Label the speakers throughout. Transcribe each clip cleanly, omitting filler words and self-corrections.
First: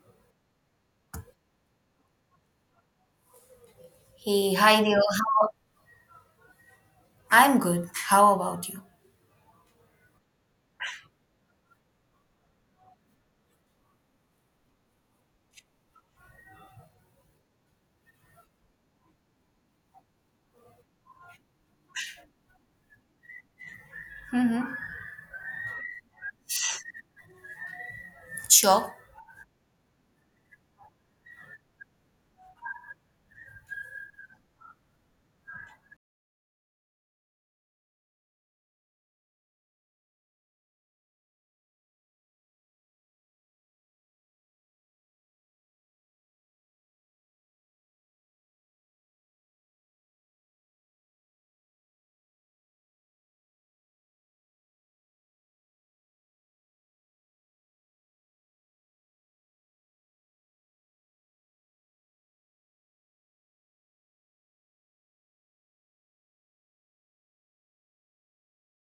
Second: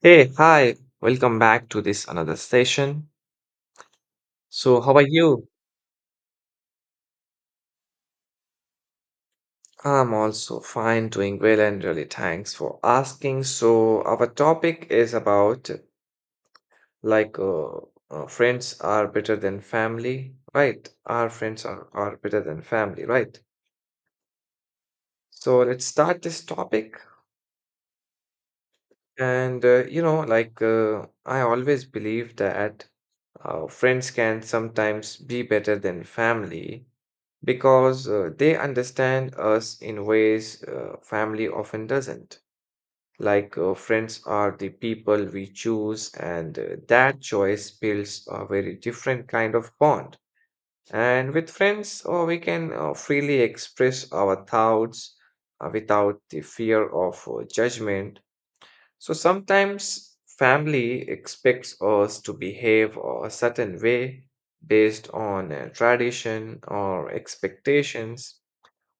Speaker 1: Hey, hi, welcome back to this another session.
Speaker 2: Hey,
Speaker 1: So,
Speaker 2: hi
Speaker 1: how are
Speaker 2: there.
Speaker 1: you?
Speaker 2: I'm good. How about you?
Speaker 1: I'm also fine, doing well, and really thanks for asking. So, our topic is about like uh, friends are better than family, right? Our friends are better than family, right? So, let's start this topic.
Speaker 2: Sure.
Speaker 1: And I always believe that friends can sometimes be better than family because they understand us in ways family often doesn't. Like friends are the people we choose, and that choice builds a very different kind of bond. And with friends, we can freely express our thoughts without the fear of judgment. So sometimes family expects us to behave a certain way based on tradition or expectations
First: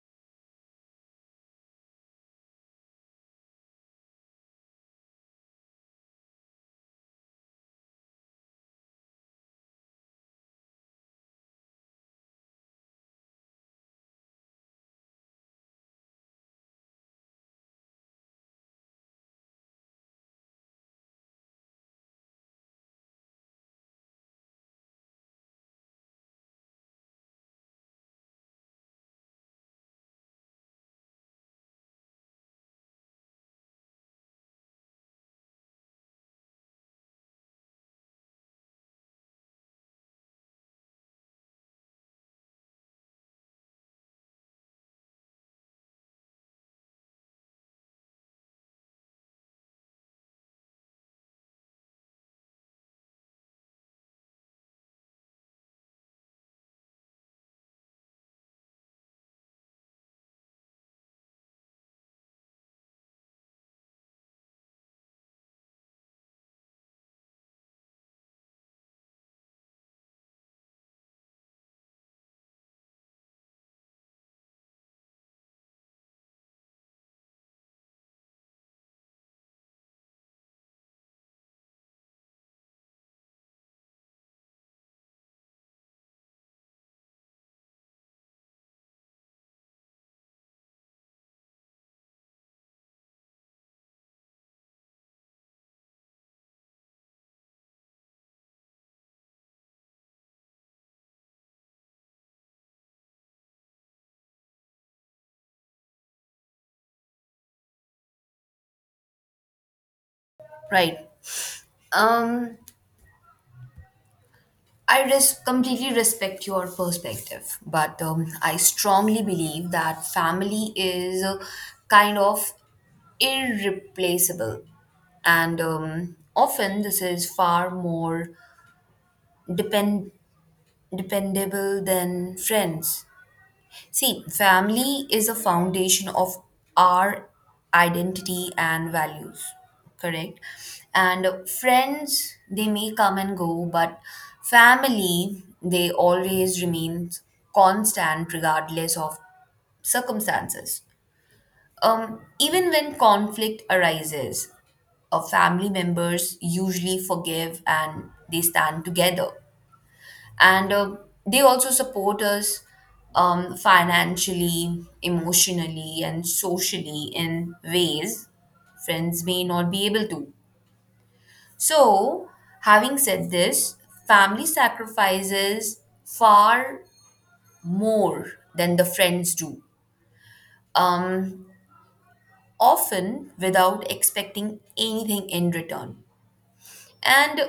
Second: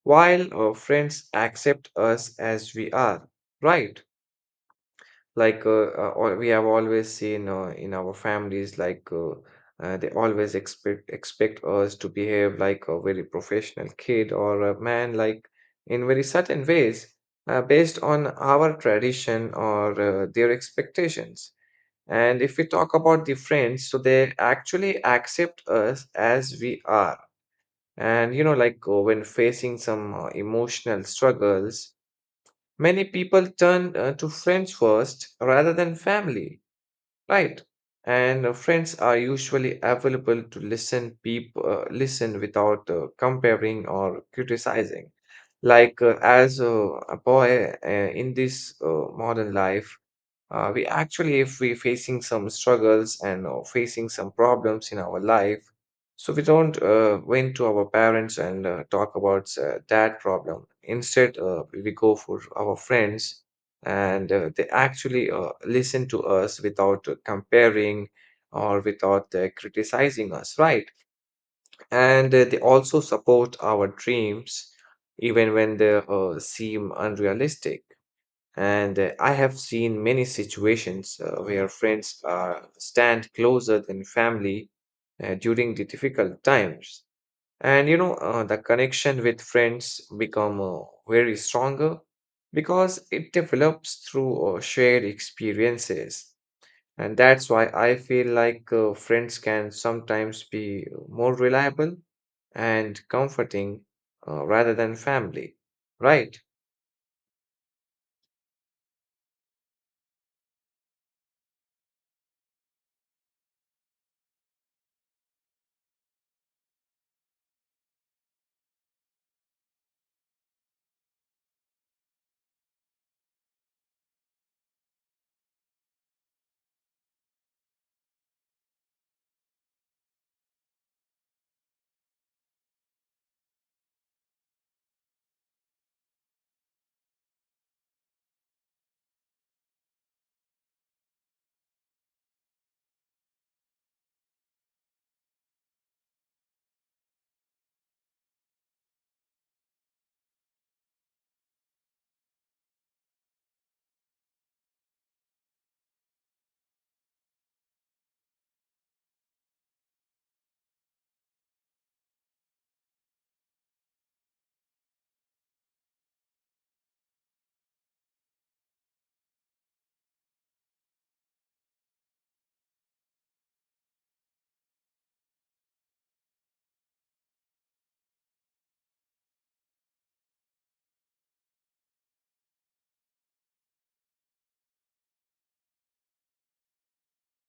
Speaker 1: while our friends accept us as we are, right? Like we have always seen in our families, they always expect us to behave like a very professional kid or a man, like in very certain ways, based on our tradition or their expectations. And if we talk about the friends, so they actually accept us as we are and when facing some emotional struggles, many people turn to friends first rather than family, right? And friends are usually available to listen, listen without comparing or criticizing. Like as a boy in this modern life, we actually if we are facing some struggles and facing some problems in our life so we don't went to our parents and talk about that problem instead we go for our friends and they actually listen to us without comparing or without criticizing us right and they also support our dreams even when they seem unrealistic and I have seen many situations where friends stand closer than family during the difficult times. And the connection with friends become very stronger because it develops through shared experiences. And that's why I feel like friends can sometimes be more reliable and comforting rather than family, right?
Speaker 2: Right. Um, completely respect your perspective, but I strongly believe that family is kind of irreplaceable, and often this is far more depend dependable than friends. See, family is a foundation of our identity and values, correct? And friends, they may come and go, but family, they always remain constant regardless of circumstances. Even when conflict arises, family members usually forgive and they stand together, and they also support us financially, emotionally, and socially in ways friends may not be able to. So, having said this, family sacrifices far more than the friends do, um, often without expecting anything in return. And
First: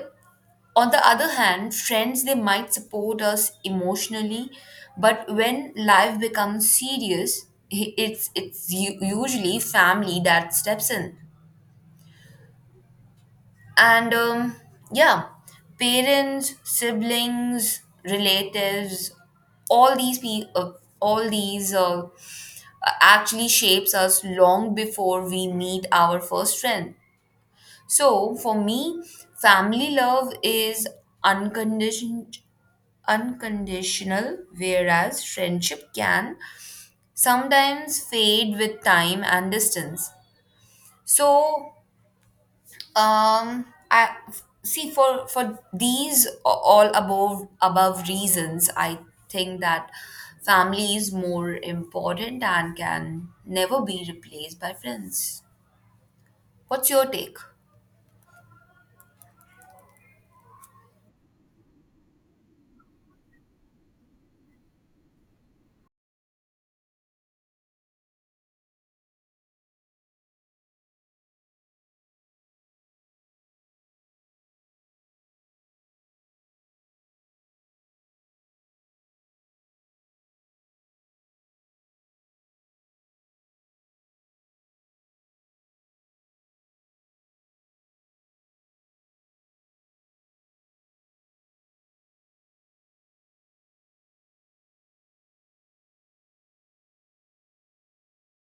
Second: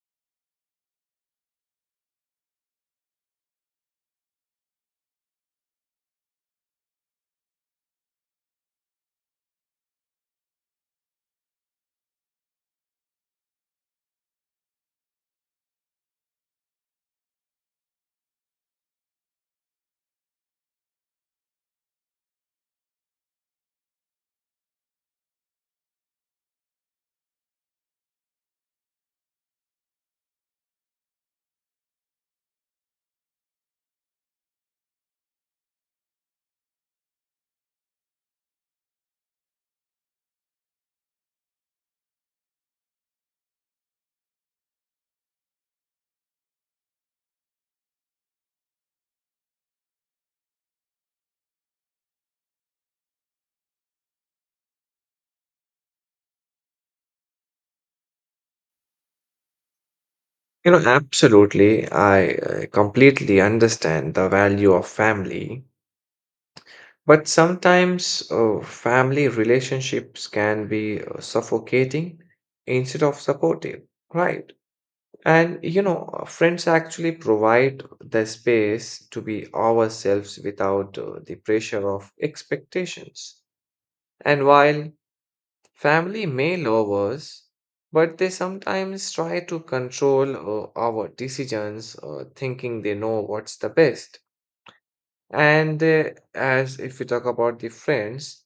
Speaker 2: on the other hand, friends, they might support us emotionally, but when life becomes serious, usually family that steps in. And yeah, parents, siblings, relatives, all these pe- uh, all these actually shapes us long before we meet our first friend. So for me, family love is unconditional unconditional, whereas friendship can sometimes fade with time and distance. So, I see, for these all above reasons, I think that family is more important and can never be replaced by friends. What's your take?
Speaker 1: You know, absolutely. I completely understand the value of family, but sometimes family relationships can be suffocating instead of supportive, right? And friends actually provide the space to be ourselves without the pressure of expectations. And while family may love us, but they sometimes try to control our decisions, thinking they know what's the best. And as if we talk about the friends,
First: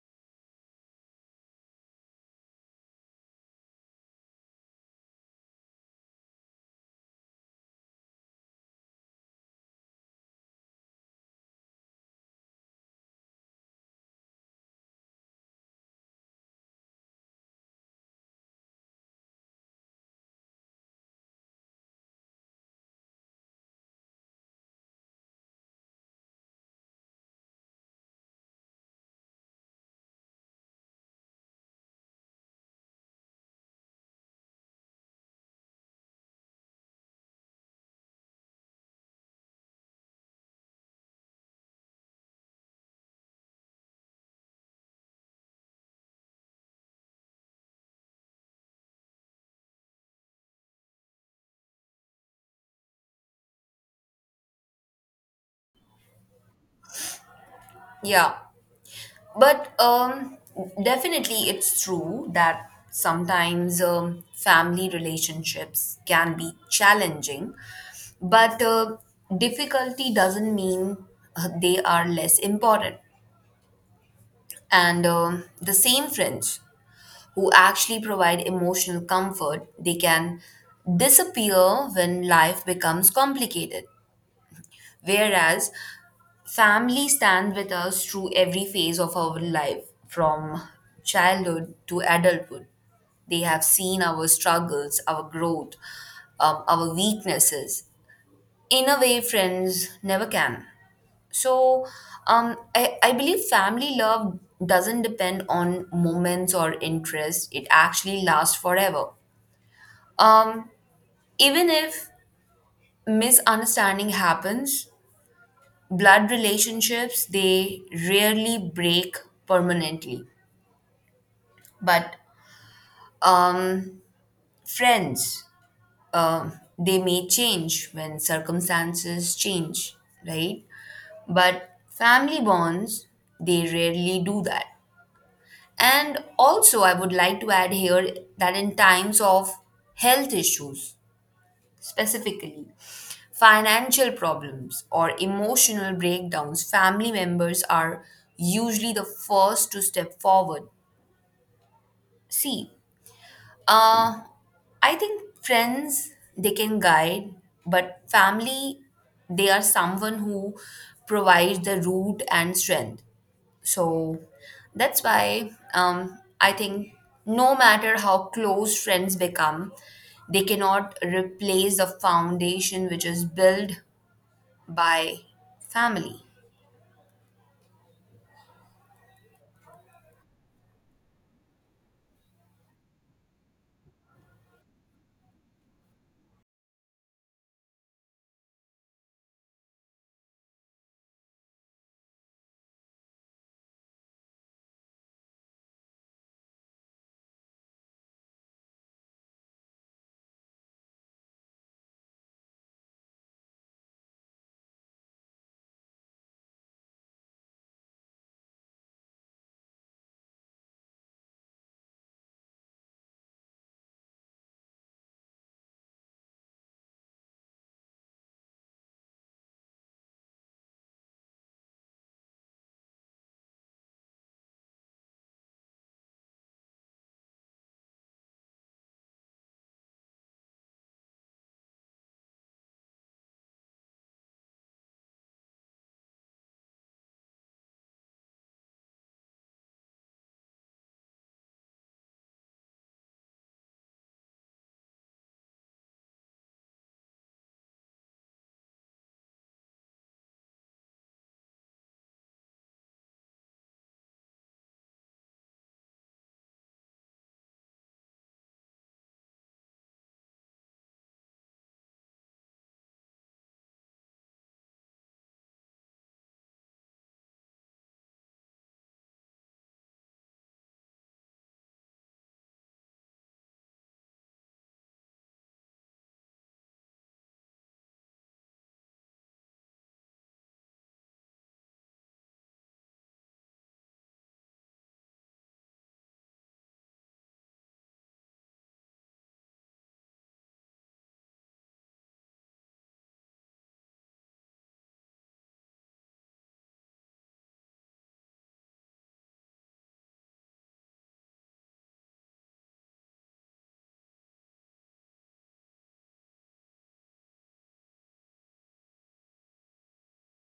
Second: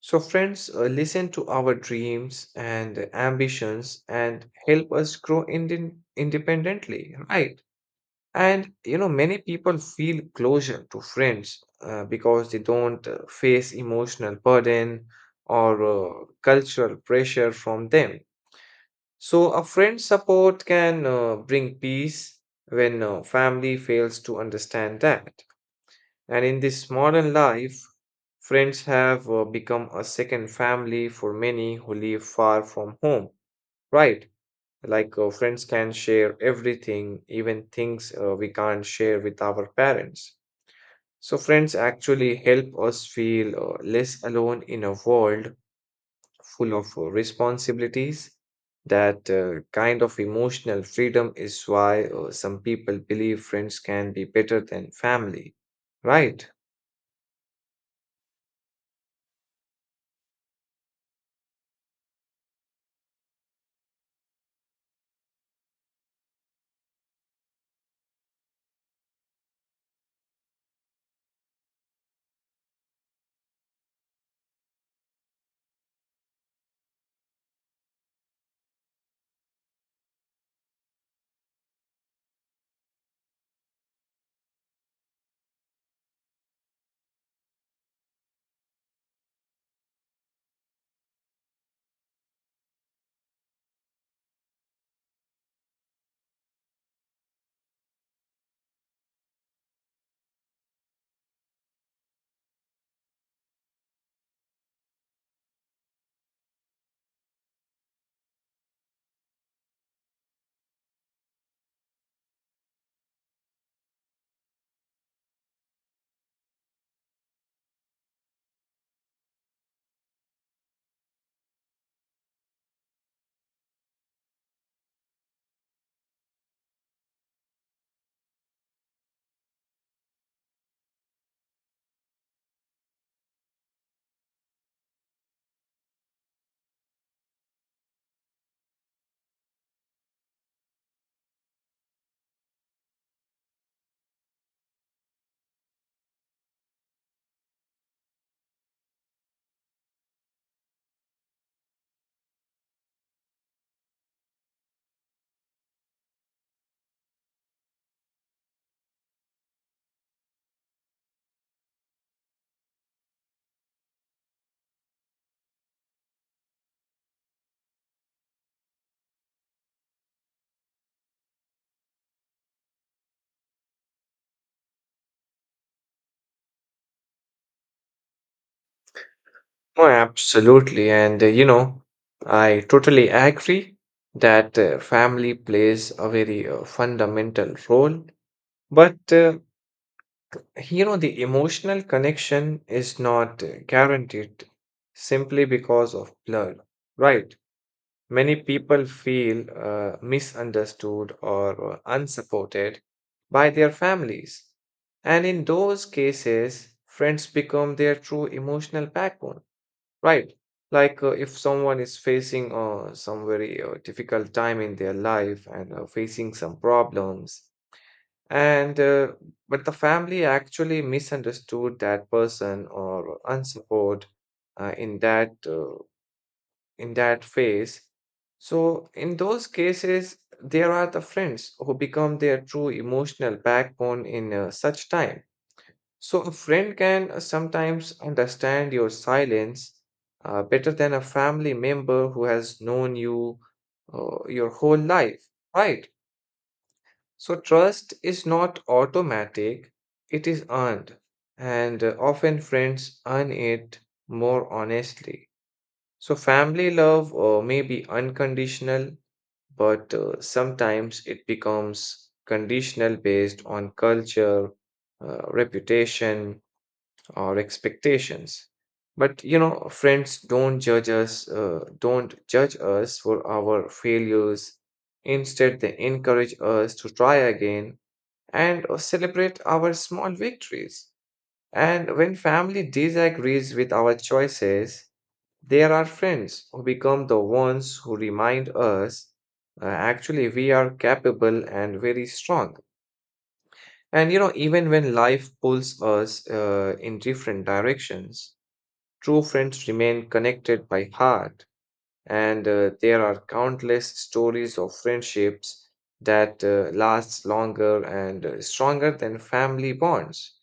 Speaker 1: so friends listen to our dreams and ambitions and help us grow independently, right? And you know, many people feel closure to friends because they don't face emotional burden or cultural pressure from them. So, a friend's support can bring peace when family fails to understand that. And in this modern life, friends have become a second family for many who live far from home, right? Like friends can share everything, even things we can't share with our parents. So, friends actually help us feel less alone in a world full of responsibilities. That kind of emotional freedom is why some people believe friends can be better than family, right?
Speaker 2: Yeah. But definitely, it's true that sometimes family relationships can be challenging, but difficulty doesn't mean they are less important. And the same friends who actually provide emotional comfort, they can disappear when life becomes complicated. Whereas family stand with us through every phase of our life, from childhood to adulthood. They have seen our struggles, our growth, our weaknesses, in a way friends never can. So, um, I believe family love doesn't depend on moments or interest, it actually lasts forever. Um, Even if misunderstanding happens, blood relationships, they rarely break permanently, but um, friends, um they may change when circumstances change, right? But family bonds, they rarely do that. And also, I would like to add here that in times of health issues specifically, financial problems or emotional breakdowns, family members are usually the first to step forward. See, uh, I think friends, they can guide, but family, they are someone who provides the root and strength. So that's why I think no matter how close friends become, they cannot replace the foundation which is built by family.
Speaker 1: Oh, absolutely. And I totally agree that family plays a very fundamental role. But the emotional connection is not guaranteed simply because of blood, right? Many people feel misunderstood or unsupported by their families. And in those cases, friends become their true emotional backbone, right? Like if someone is facing some very difficult time in their life and facing some problems, and but the family actually misunderstood that person or unsupport uh, in that uh, in that phase. So, in those cases, there are the friends who become their true emotional backbone in such time. So, a friend can sometimes understand your silence better than a family member who has known you your whole life, right? So, trust is not automatic, it is earned, and often friends earn it more honestly. So, family love may be unconditional, but sometimes it becomes conditional based on culture, reputation, or expectations. But you know, friends don't judge us for our failures. Instead, they encourage us to try again and celebrate our small victories. And when family disagrees with our choices, there are friends who become the ones who remind us actually we are capable and very strong. And you know, even when life pulls us in different directions, true friends remain connected by heart. And there are countless stories of friendships that lasts longer and stronger than family bonds.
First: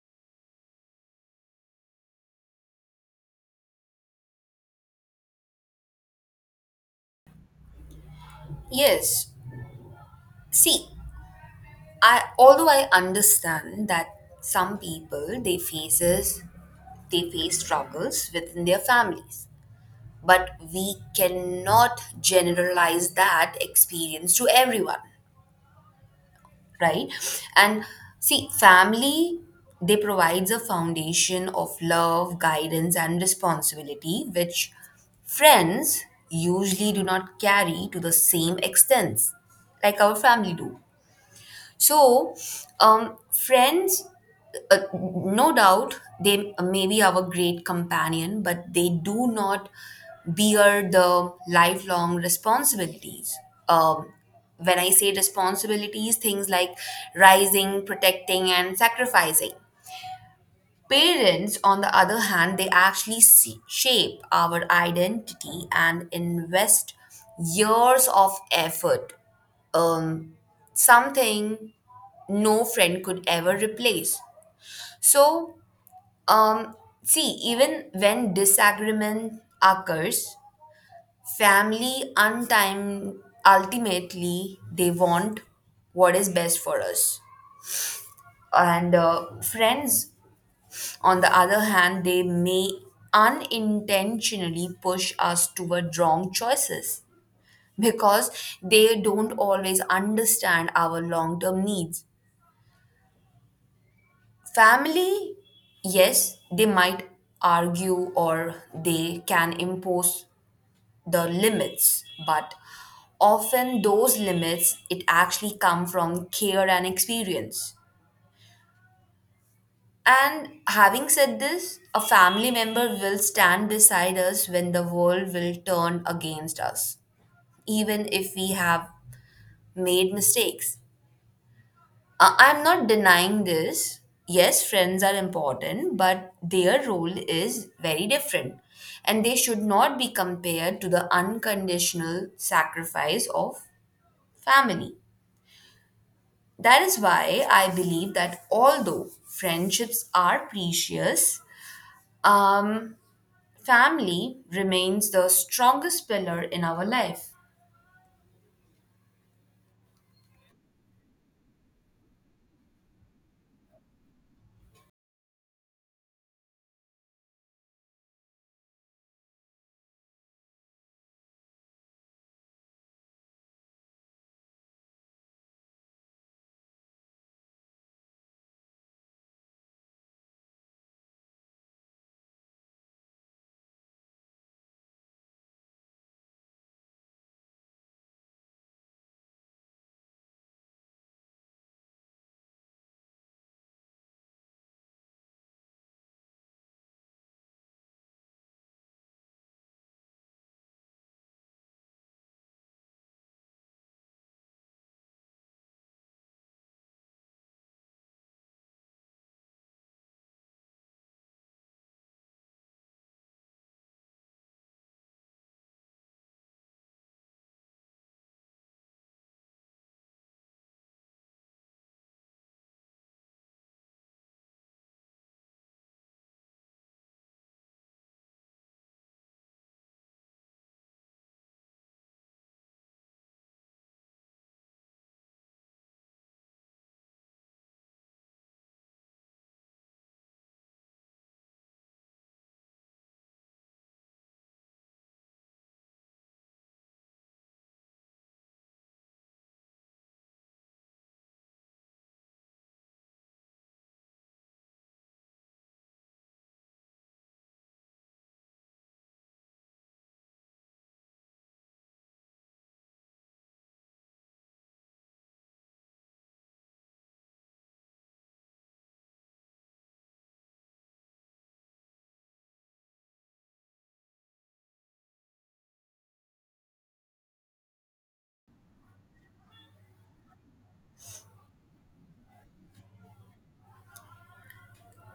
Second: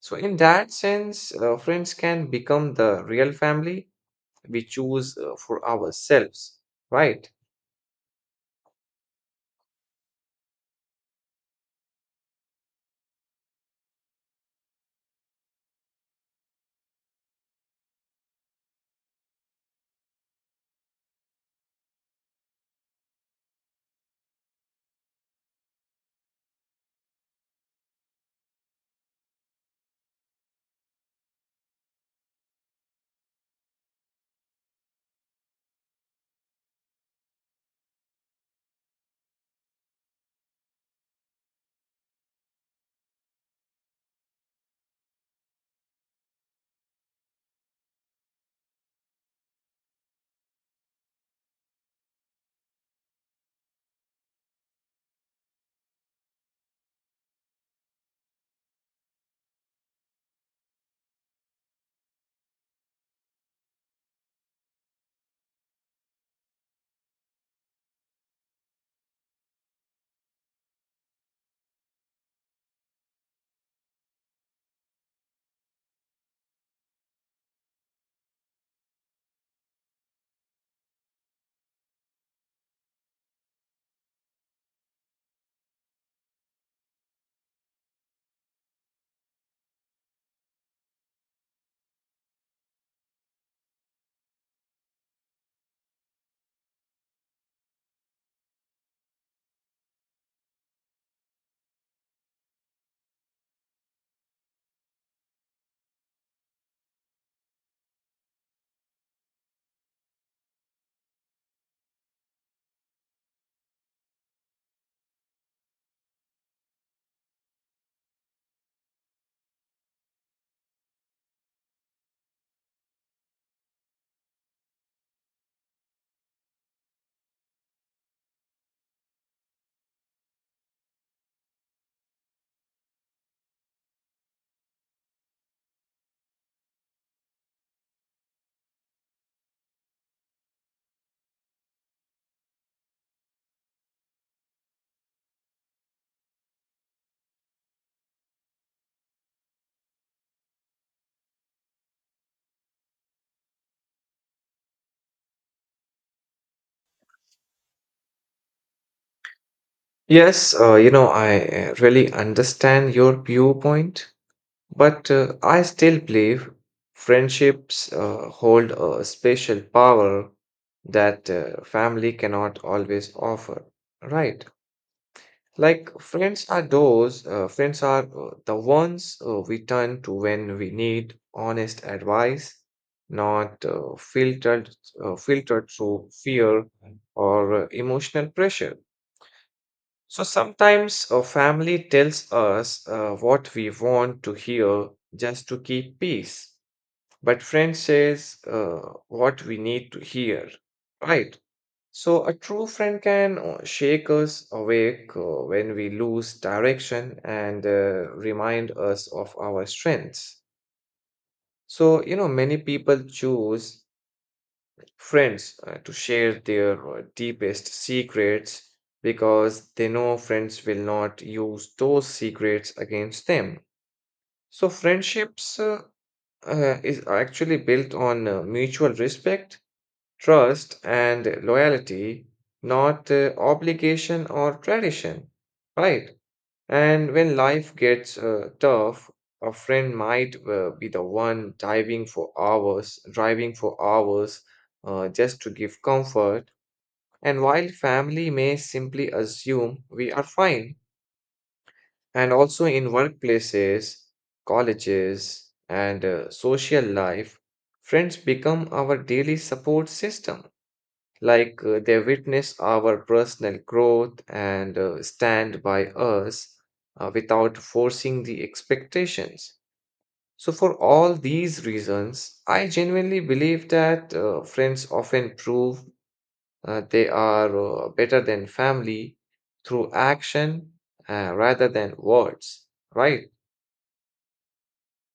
Speaker 1: So in that sense, friends can become the real family we choose for ourselves, right?
Speaker 2: Yes. See, I although I understand that some people they face struggles within their families, but we cannot generalize that experience to everyone, right? And see, family, they provides a foundation of love, guidance, and responsibility which friends usually do not carry to the same extent like our family do. So friends, uh, no doubt they may be our great companion, but they do not bear the lifelong responsibilities. Um, when I say responsibilities, things like rising, protecting, and sacrificing. Parents, on the other hand, they actually see, shape our identity and invest years of effort, um, something no friend could ever replace. So, um, see, even when disagreement occurs, family untime ultimately they want what is best for us. And friends, on the other hand, they may unintentionally push us toward wrong choices because they don't always understand our long term needs. Family, yes, they might argue or they can impose the limits, but often those limits, it actually come from care and experience. And having said this, a family member will stand beside us when the world will turn against us, even if we have made mistakes. I'm not denying this. Yes, friends are important, but their role is very different, and they should not be compared to the unconditional sacrifice of family. That is why I believe that although friendships are precious, um, family remains the strongest pillar in our life.
Speaker 1: Yes, I really understand your viewpoint, but I still believe friendships hold a special power that family cannot always offer, right? Like friends are the ones we turn to when we need honest advice, not filtered through fear or emotional pressure. So sometimes a family tells us what we want to hear just to keep peace, but friends says what we need to hear, right? So, a true friend can shake us awake when we lose direction and remind us of our strengths. So, you know, many people choose friends to share their deepest secrets because they know friends will not use those secrets against them. So, friendships is actually built on mutual respect, trust and loyalty, not obligation or tradition, right? And when life gets tough, a friend might be the one driving for hours just to give comfort. And while family may simply assume we are fine, and also in workplaces, colleges, and social life, friends become our daily support system like they witness our personal growth and stand by us without forcing the expectations. So, for all these reasons, I genuinely believe that friends often prove they are better than family through action rather than words, right?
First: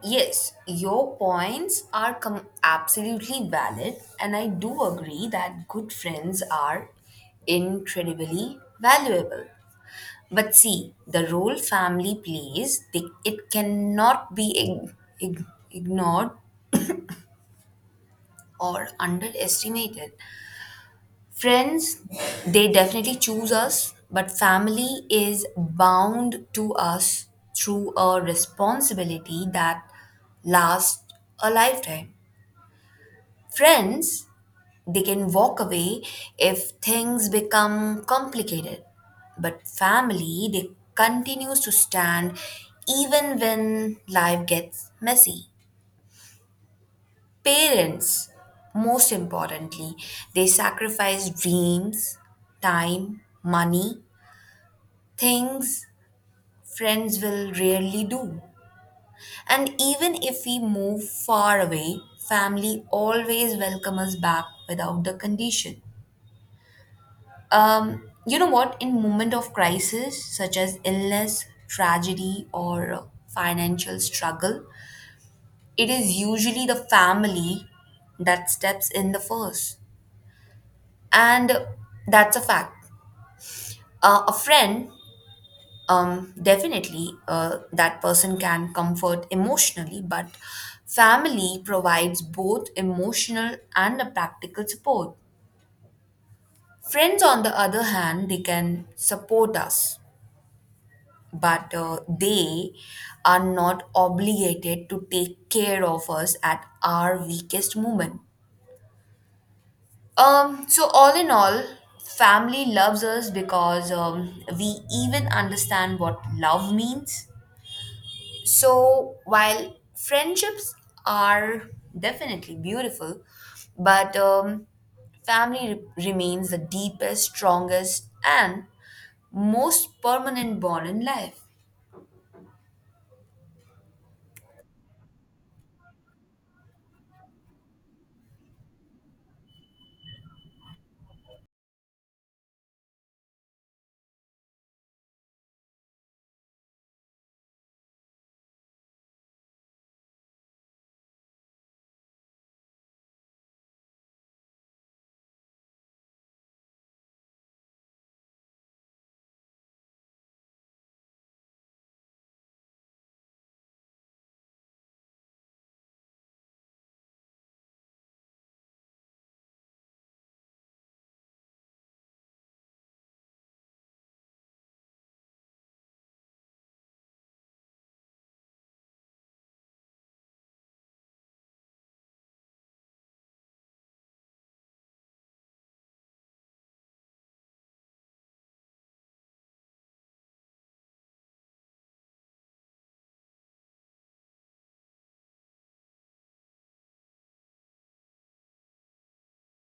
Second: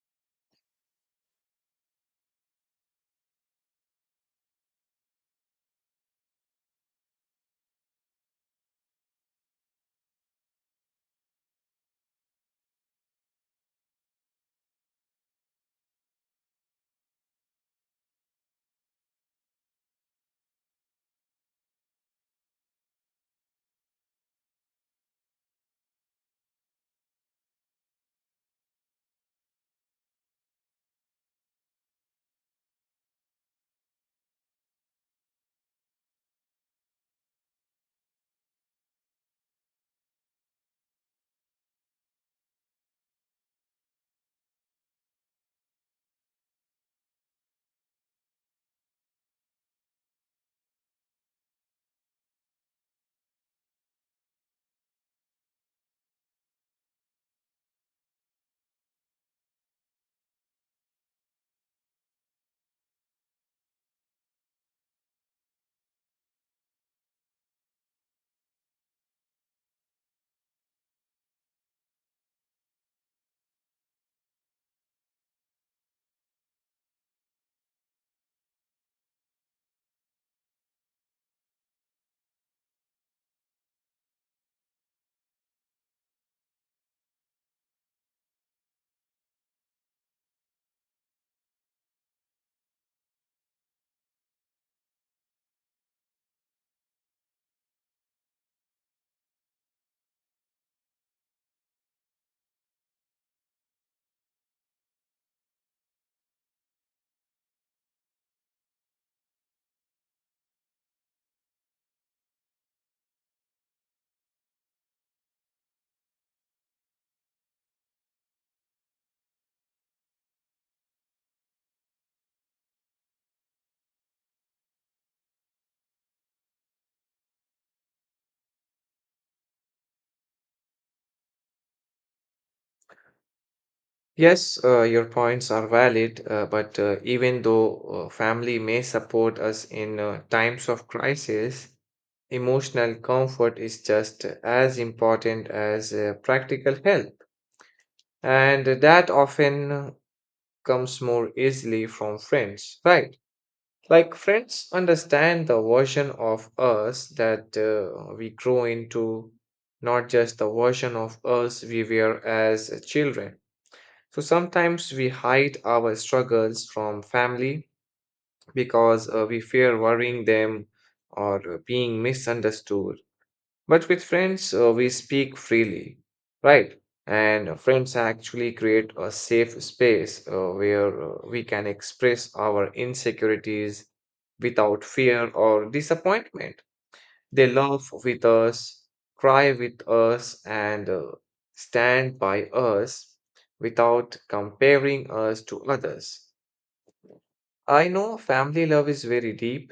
Speaker 2: Yes, your points are absolutely valid, and I do agree that good friends are incredibly valuable. But see, the role family plays, they, it cannot be ignored or underestimated. Friends, they definitely choose us, but family is bound to us through a responsibility that lasts a lifetime. Friends, they can walk away if things become complicated, but family, they continues to stand even when life gets messy. Parents, most importantly, they sacrifice dreams, time, money, things friends will rarely do. And even if we move far away, family always welcome us back without the condition. You know what? In moment of crisis, such as illness, tragedy, or financial struggle, it is usually the family that steps in the first, and that's a fact. A friend, definitely, that person can comfort emotionally, but family provides both emotional and a practical support. Friends, on the other hand, they can support us, but they are not obligated to take care of us at our weakest moment. So, all in all, family loves us because we even understand what love means. So while friendships are definitely beautiful, but family remains the deepest, strongest, and most permanent bond in life.
Speaker 1: Yes, your points are valid, but even though family may support us in times of crisis, emotional comfort is just as important as practical help, and that often comes more easily from friends, right? Like, friends understand the version of us that we grow into, not just the version of us we were as children. So sometimes we hide our struggles from family because we fear worrying them or being misunderstood. But with friends, we speak freely, right? And friends actually create a safe space where we can express our insecurities without fear or disappointment. They laugh with us, cry with us, and stand by us without comparing us to others. I know family love is very deep,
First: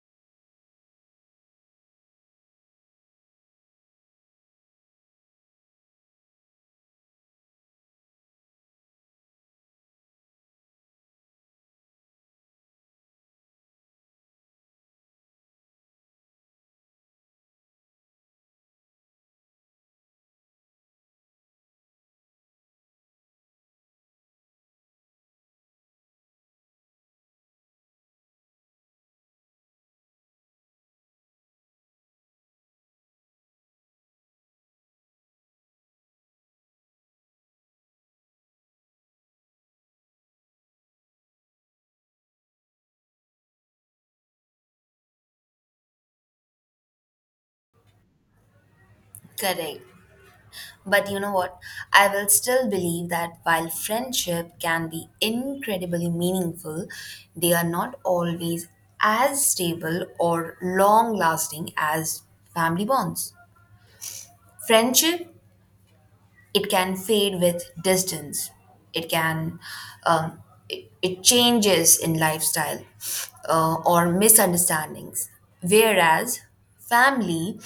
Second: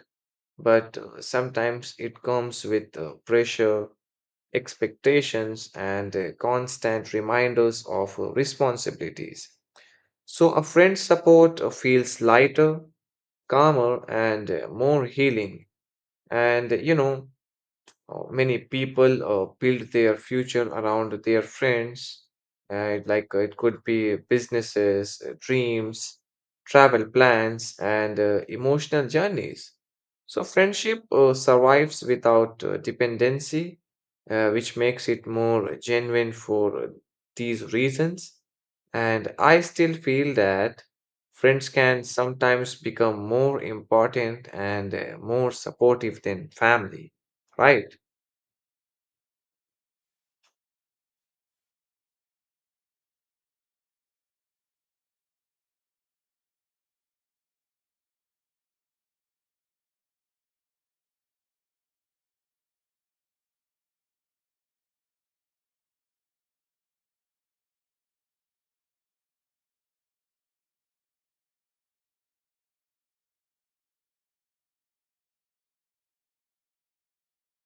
Speaker 1: but sometimes it comes with pressure, expectations, and constant reminders of responsibilities. So, a friend's support feels lighter, calmer, and more healing. And, many people build their future around their friends, and like it could be businesses, dreams, travel plans, and emotional journeys. So, friendship survives without dependency, which makes it more genuine for these reasons. And I still feel that friends can sometimes become more important and more supportive than family, right?
Speaker 2: Correct. But you know what? I will still believe that while friendship can be incredibly meaningful, they are not always as stable or long lasting as family bonds. Friendship, it can fade with distance. It can, um, it changes in lifestyle or misunderstandings. Whereas family,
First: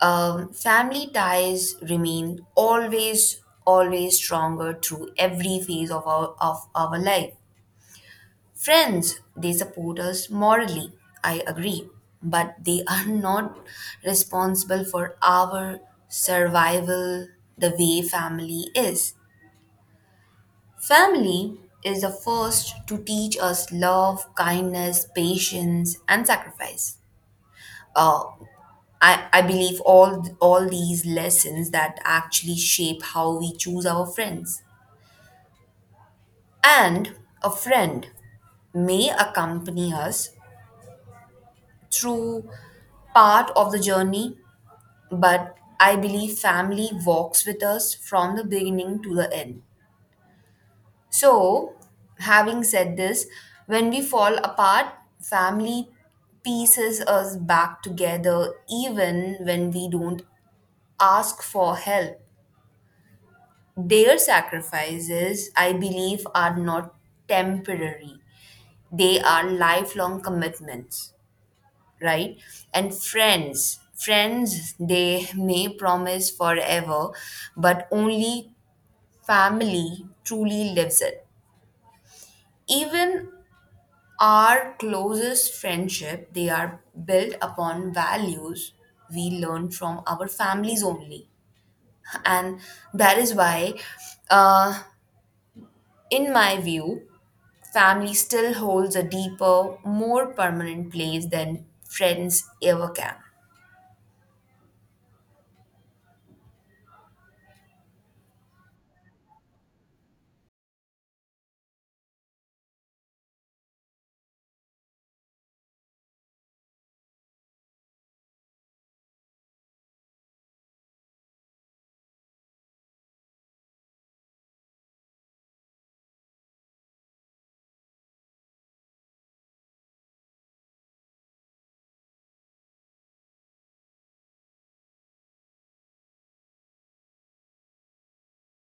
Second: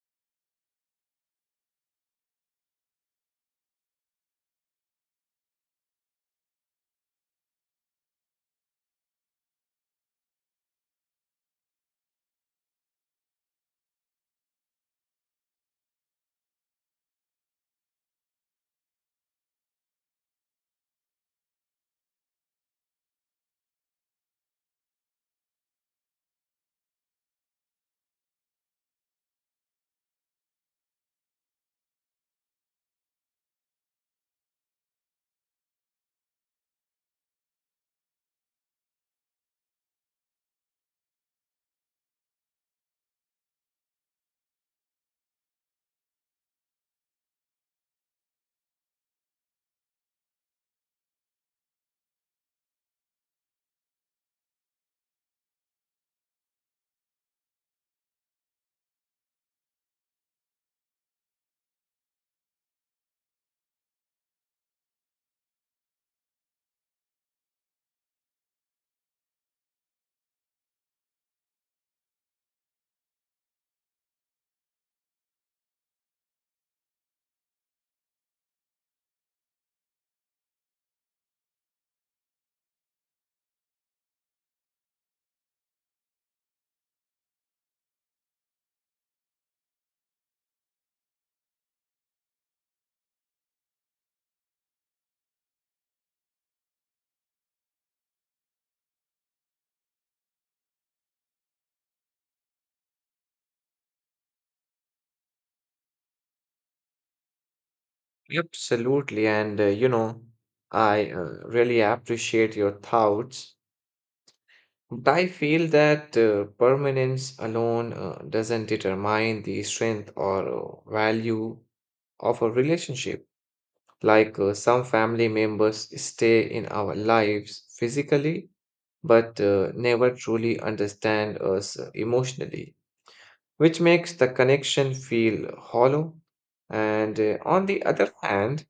Speaker 2: family ties remain always stronger through every phase of our life. Friends, they support us morally, I agree, but they are not responsible for our survival the way family is. Family is the first to teach us love, kindness, patience, and sacrifice. Uh, I believe all these lessons that actually shape how we choose our friends. And a friend may accompany us through part of the journey, but I believe family walks with us from the beginning to the end. So, having said this, when we fall apart, family pieces us back together even when we don't ask for help. Their sacrifices, I believe, are not temporary, they are lifelong commitments, right? And friends, they may promise forever, but only family truly lives it. Even our closest friendship, they are built upon values we learn from our families only. And that is why, uh, in my view, family still holds a deeper, more permanent place than friends ever can.
Speaker 1: Absolutely. And, I really appreciate your thoughts. But I feel that permanence alone doesn't determine the strength or value of a relationship. Like some family members stay in our lives physically, but never truly understand us emotionally, which makes the connection feel hollow. And on the other hand,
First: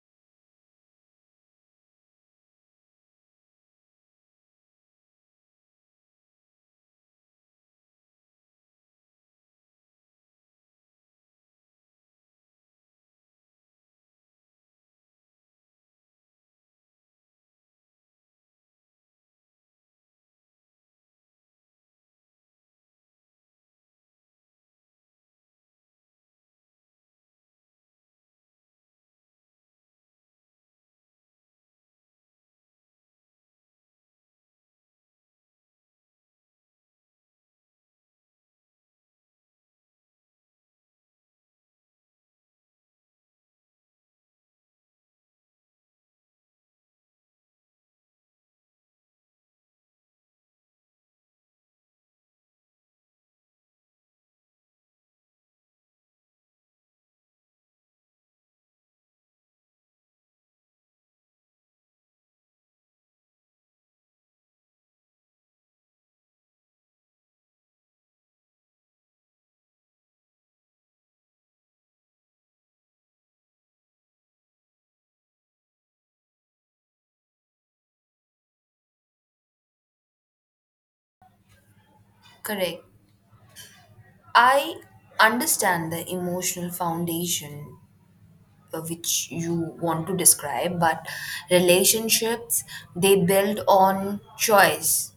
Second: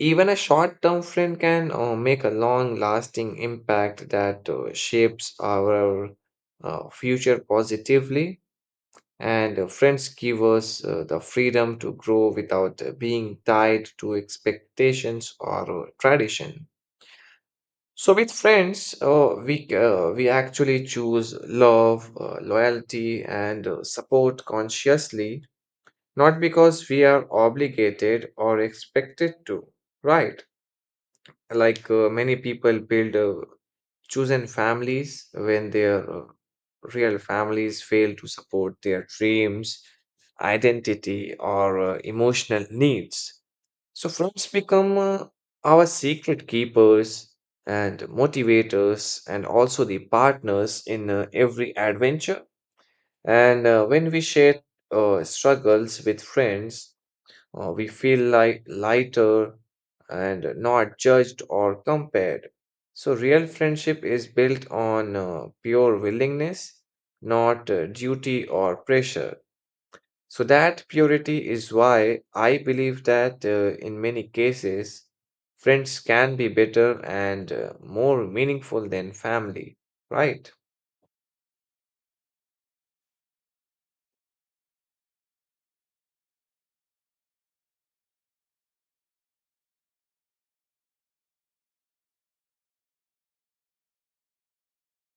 Speaker 1: even a short term friend can make a long lasting impact that shapes our future positively. And friends give us the freedom to grow without being tied to expectations or tradition. So, with friends, we actually choose love, loyalty, and support consciously, not because we are obligated or expected to, right? Like many people build chosen families when their real families fail to support their dreams, identity, or emotional needs. So, friends become our secret keepers and motivators, and also the partners in every adventure. And when we share struggles with friends, we feel like lighter and not judged or compared. So, real friendship is built on pure willingness, not duty or pressure. So, that purity is why I believe that in many cases, friends can be better and more meaningful than family, right?
Speaker 2: Correct. I understand the emotional foundation which you want to describe, but relationships they build on choice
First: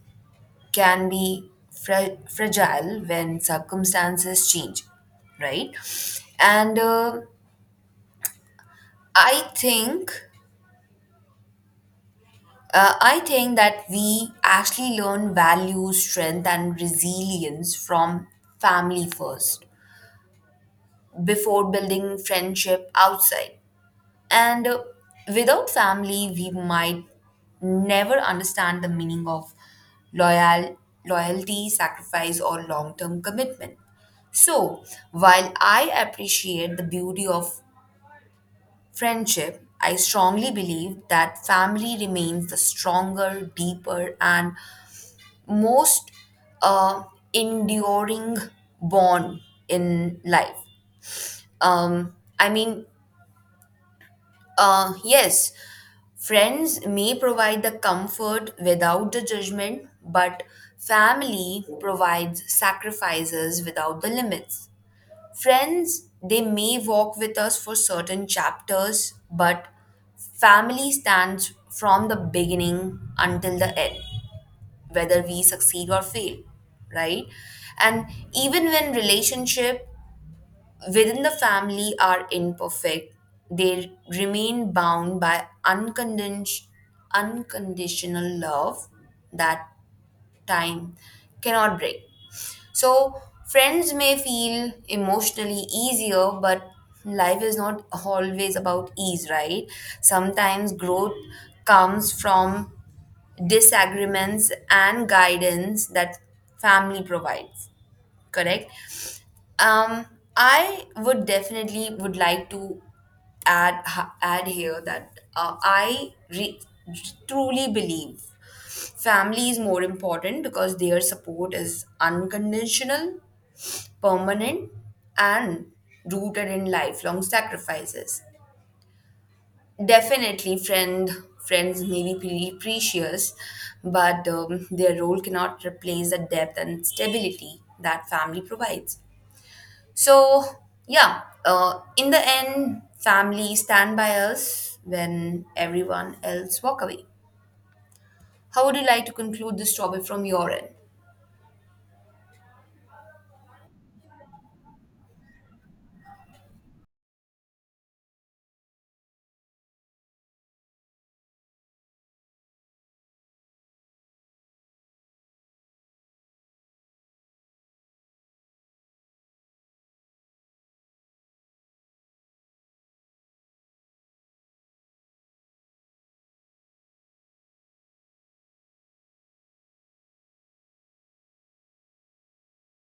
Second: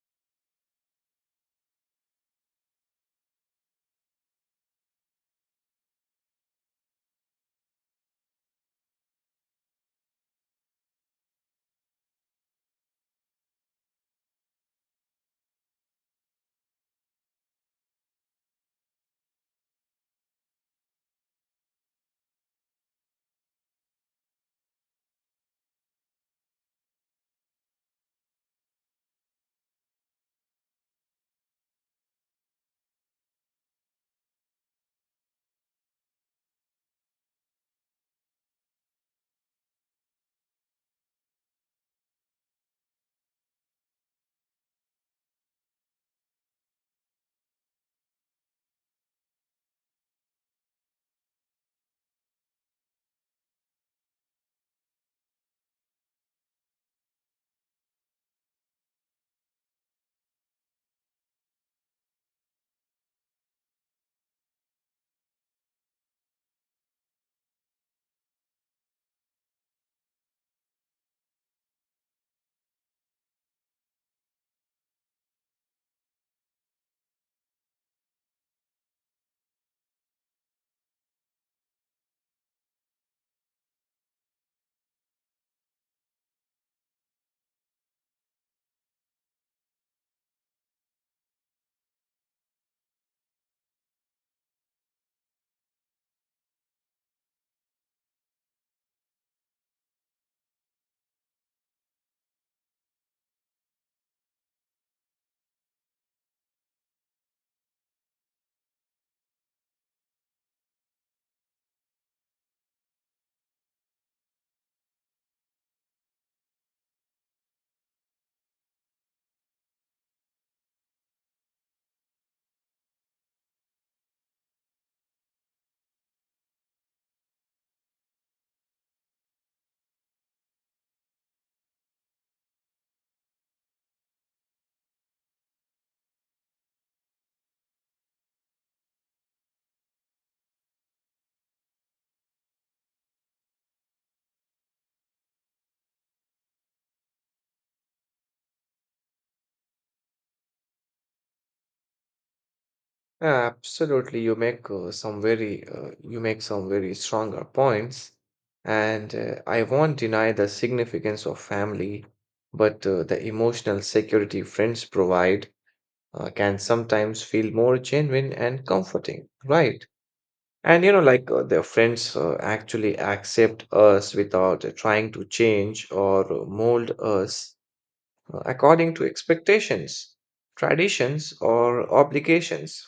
Speaker 2: can be fragile when circumstances change, right? And i think uh, I think that we actually learn value, strength, and resilience from family first before building friendship outside. And without family we might never understand the meaning of loyal loyalty, sacrifice, or long term commitment. So, while I appreciate the beauty of friendship, I strongly believe that family remains the stronger, deeper, and most uh, enduring bond in life. I mean, yes, friends may provide the comfort without the judgment, but family provides sacrifices without the limits. Friends, they may walk with us for certain chapters, but family stands from the beginning until the end, whether we succeed or fail, right? And even when relationship within the family are imperfect, they remain bound by unconditional love that time cannot break. So, friends may feel emotionally easier, but life is not always about ease, right? Sometimes growth comes from disagreements and guidance that family provides, correct? Um, I would definitely would like to add add here that truly believe family is more important because their support is unconditional, permanent, and rooted in lifelong sacrifices. Definitely, friends may be precious, but their role cannot replace the depth and stability that family provides. So, yeah, in the end, family stand by us when everyone else walk away. How would you like to conclude this topic from your end?
Speaker 1: Yeah, absolutely, you make some very you make some very stronger points, and I won't deny the significance of family, but the emotional security friends provide can sometimes feel more genuine and comforting, right? And you know, like their friends actually accept us without trying to change or mold us according to expectations, traditions, or obligations.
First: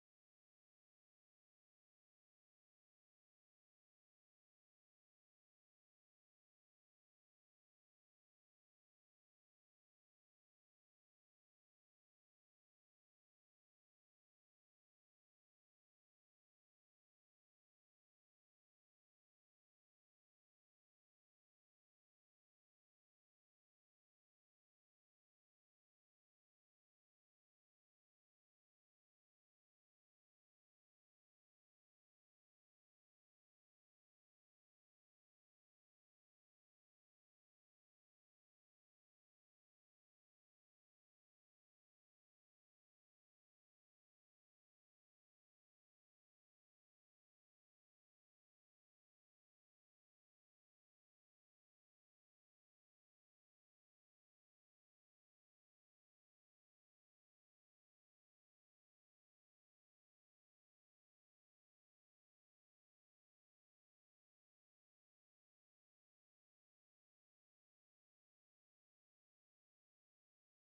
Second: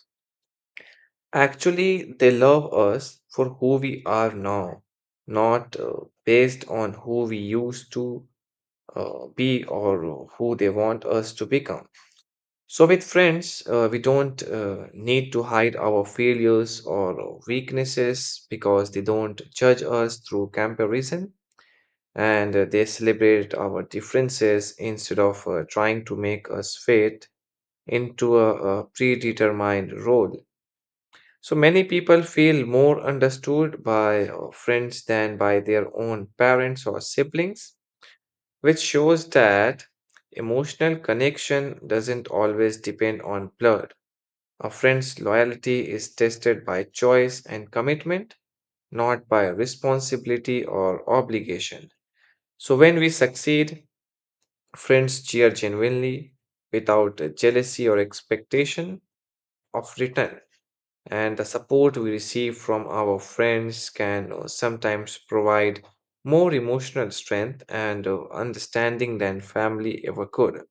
Speaker 1: Actually, they love us for who we are now, not based on who we used to be or who they want us to become. So, with friends, we don't need to hide our failures or weaknesses because they don't judge us through comparison and they celebrate our differences instead of trying to make us fit into a predetermined role. So many people feel more understood by friends than by their own parents or siblings, which shows that emotional connection doesn't always depend on blood. A friend's loyalty is tested by choice and commitment, not by responsibility or obligation. So when we succeed, friends cheer genuinely without jealousy or expectation of return. And the support we receive from our friends can sometimes provide more emotional strength and understanding than family ever could.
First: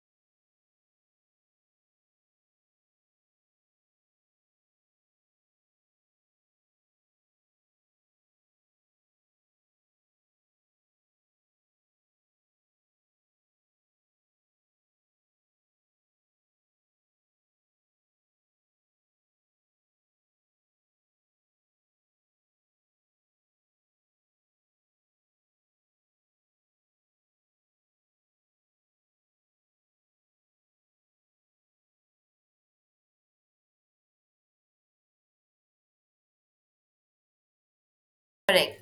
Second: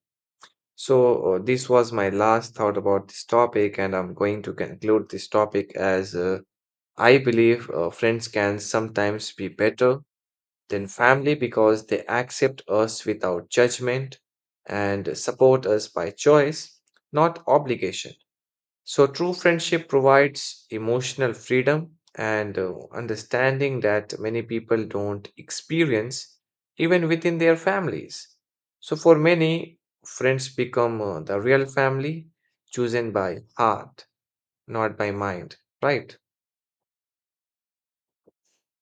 Speaker 1: So, this was my last thought about this topic, and I'm going to conclude this topic as I believe friends can sometimes be better than family because they accept us without judgment and support us by choice, not obligation. So, true friendship provides emotional freedom and understanding that many people don't experience even within their families. So, for many, friends become the real family chosen by heart, not by mind, right?
Speaker 2: Correct.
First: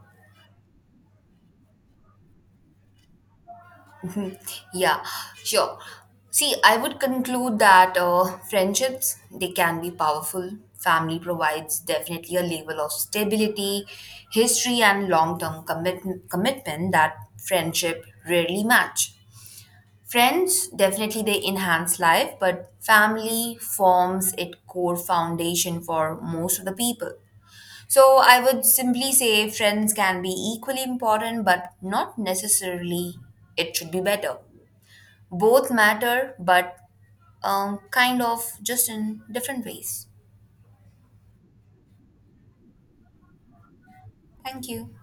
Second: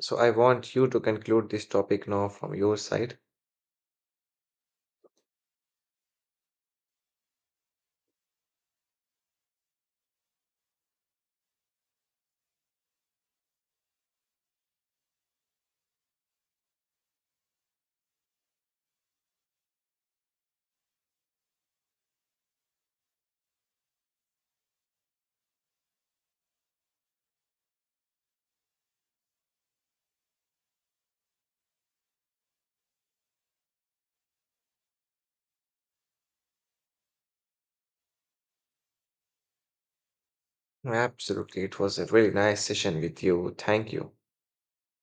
Speaker 1: So, I want you to conclude this topic now from your side.
Speaker 2: Yeah, sure. See, I would conclude that friendships, they can be powerful. Family provides definitely a level of stability, history, and commitment that friendship rarely match. Friends definitely they enhance life, but family forms its core foundation for most of the people. So I would simply say friends can be equally important, but not necessarily it should be better. Both matter, but kind of just in different ways.
Speaker 1: Absolutely. It was a really nice session with you. Thank you.
Speaker 2: Thank you.